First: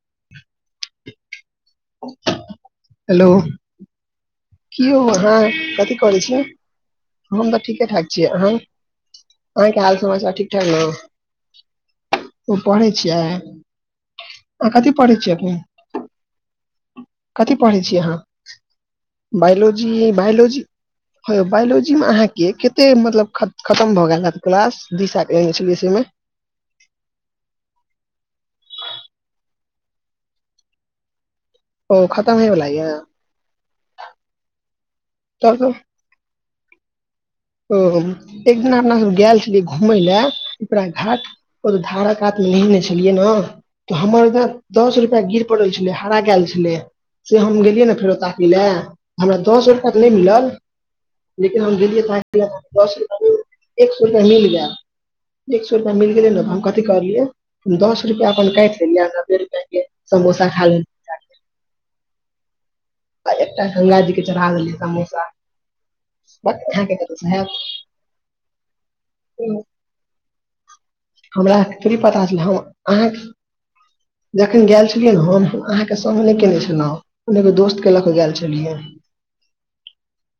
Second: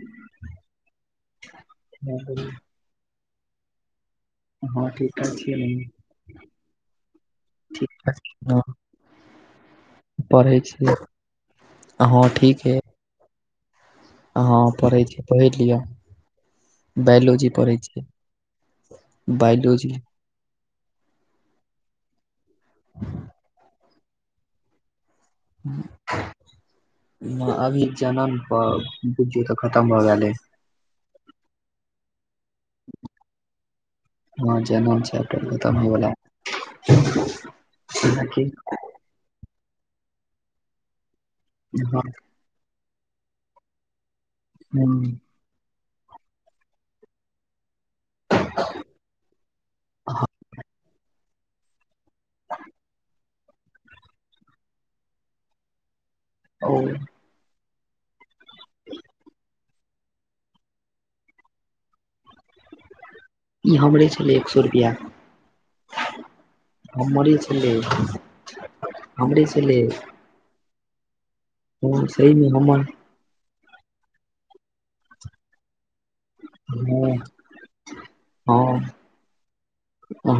[inaudible] [inaudible] Hello कीओ हो ठीके हँ छियै ने? कथी करै छीयै हम तऽ ठीके ठीक ठाक छीयै अहां छियै ने? अहाँंके हाल समाचार पढ़ै ठीकठाक ने छियै हँ ठीक है छियै आ कथि पढ़ै छियै छीयै पढ़ि अपने लिअ बायोलॉजी कथि पढ़ै छीयै छियै अहाँ बायोलॉजी ए बायोलॉजी ह यौ बायोलॉजी मे अहाँ के कते मतलब खत खतम भऽ गेल हैत क्लास दू साय ऐं छैलिय से में अभी जनम पर बुझियौ तऽ खतम भऽ गेलै हय ओ खतम होइय बला हँ जनल छय तब तऽ खतम हो बला एक दिना अपना सब गेल छलियै घुम ले उपरा घाट धारात लेने छलियै ने तऽ हमर दस रुपैया गिर छलै हराक आएल छलै से हम गेलियै ने फेर तैं कि नइ हमरा दस रुपैआ तऽ नई मिलल लेकिन हम गेलियै त दस रुप एक सौ रुपैया मिल गया एक सौ रुपैया मिल गेलइ न हम ओ कथी करलियै दस रुपआ अपन काटि लेलियै नब्बे रुपआ के समोसा खा ले आ एकटा ई गंगा हमरे जी के छलइ एक चढ़ा सौ देलियै रुपैआ समोसा बस अहाँके कतऽ से हमरे हैत छल हमरे छलै हमरा थोड़ी हँ पता छल सहीमे हम हमर अह जखन गेल छलियै ने हम अ के सामने केने हँ छलहुने एगो दोस्त के लऽ के गेल छलियै हँ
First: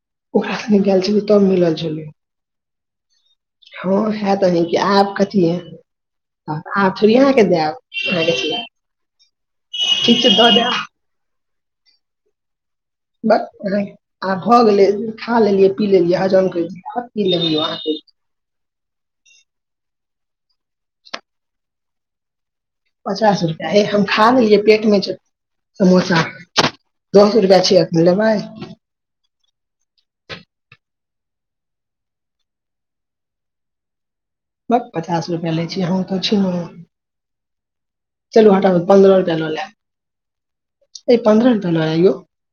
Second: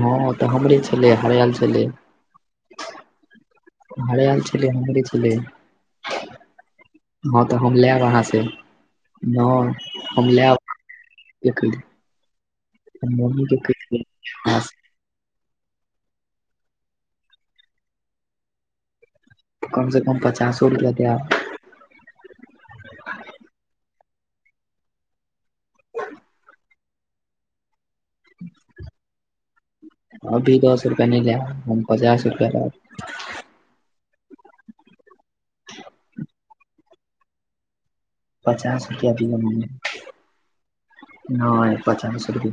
हँ तऽ हमरे ओकखनी गेल छलै छल तब हरायल मिलल छलै झली हं हरायल हैतऽ अहीं छलै के हमरे आब छलै कथी हले आ आब थोड़ी अहाँके देब अहाँके चे हं हम लेब एखली बक आ भऽ देब गेलय खा लेलियै पी लेलियै हज आब कि लेलिय अहाँ के कम से कम पचासो रुपैआ दैत आएत पचास रुपैया हें हम खा गेलियै पेट मे छै समोसा दस रुपैया आ छिय लेब अभी दस रुपआ नय लऽ हम पचास रुपआ रह ब पचास रुपआ लय छी हम तो छी ने चेल हटाव पचास रुपआ पंन्दर दिअ टा ल मम्मी लैब पन्द्रह रुपआ नहि लौ एलौं पचास रुपआ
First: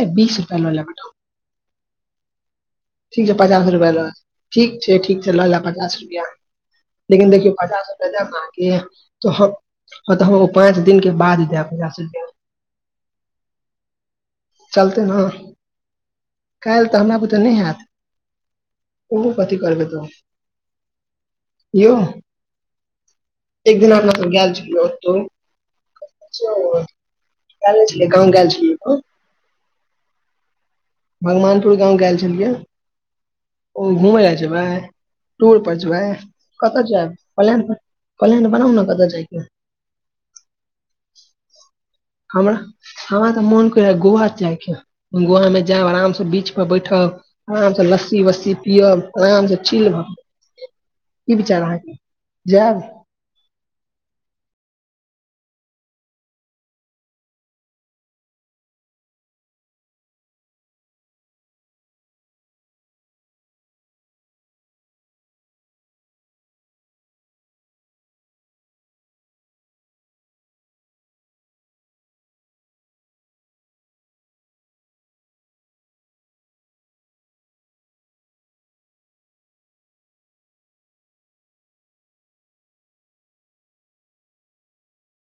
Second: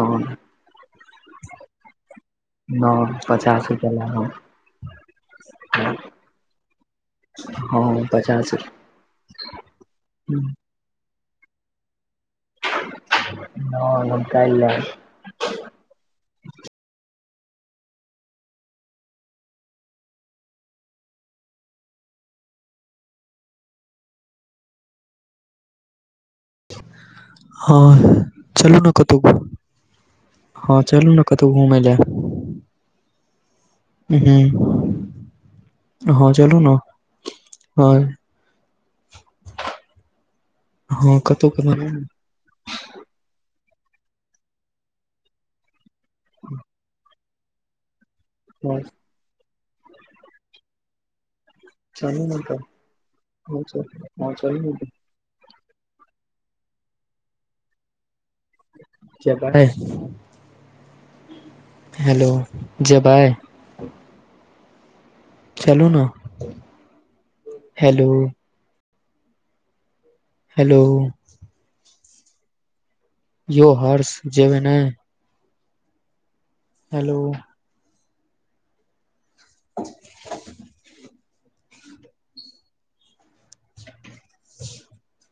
ए बीस रुपआ ल लेब ठीक छय पचास रुपआ ल ठीक छै ठीक छै लऽ ले पचास रुपआ लेकिन देखियऔ पचास हँ रुपआ देब पचास अहाँके त हम ह तऽ हम ओ नहि पाँच दिन के बाद जाएब रुपया में नय चलतै ने काल्हि तऽ हमरा बुते नय हैत ओहोपथी करब तऽ यउ एक दिन अपना तऽ गेल छ गल नय छलै गांव गेलल छलियै कोनो कतौक हँ चलु भगवानपुर गाँंव गेल छलियै ओ घुमय लए जेबै हँ टूर पर जब हँ चलू ने कतऽ जैब फलंड हँ फौलैंड बनाउ ने कतऽ जायके हँ कतहु कना हम हमा तऽ मोन कर गोआके गोवा में जायब आराम बीच पर बैठब आराम से लस्सी वस्सी हाँ पियब आराम से च की विचार आहाँ ची चीत ै हेल्लो जैबाय चलू न हेलो हेलो। यो हर्ष जेबैं नै? हेलो। [inaudible] [inaudible]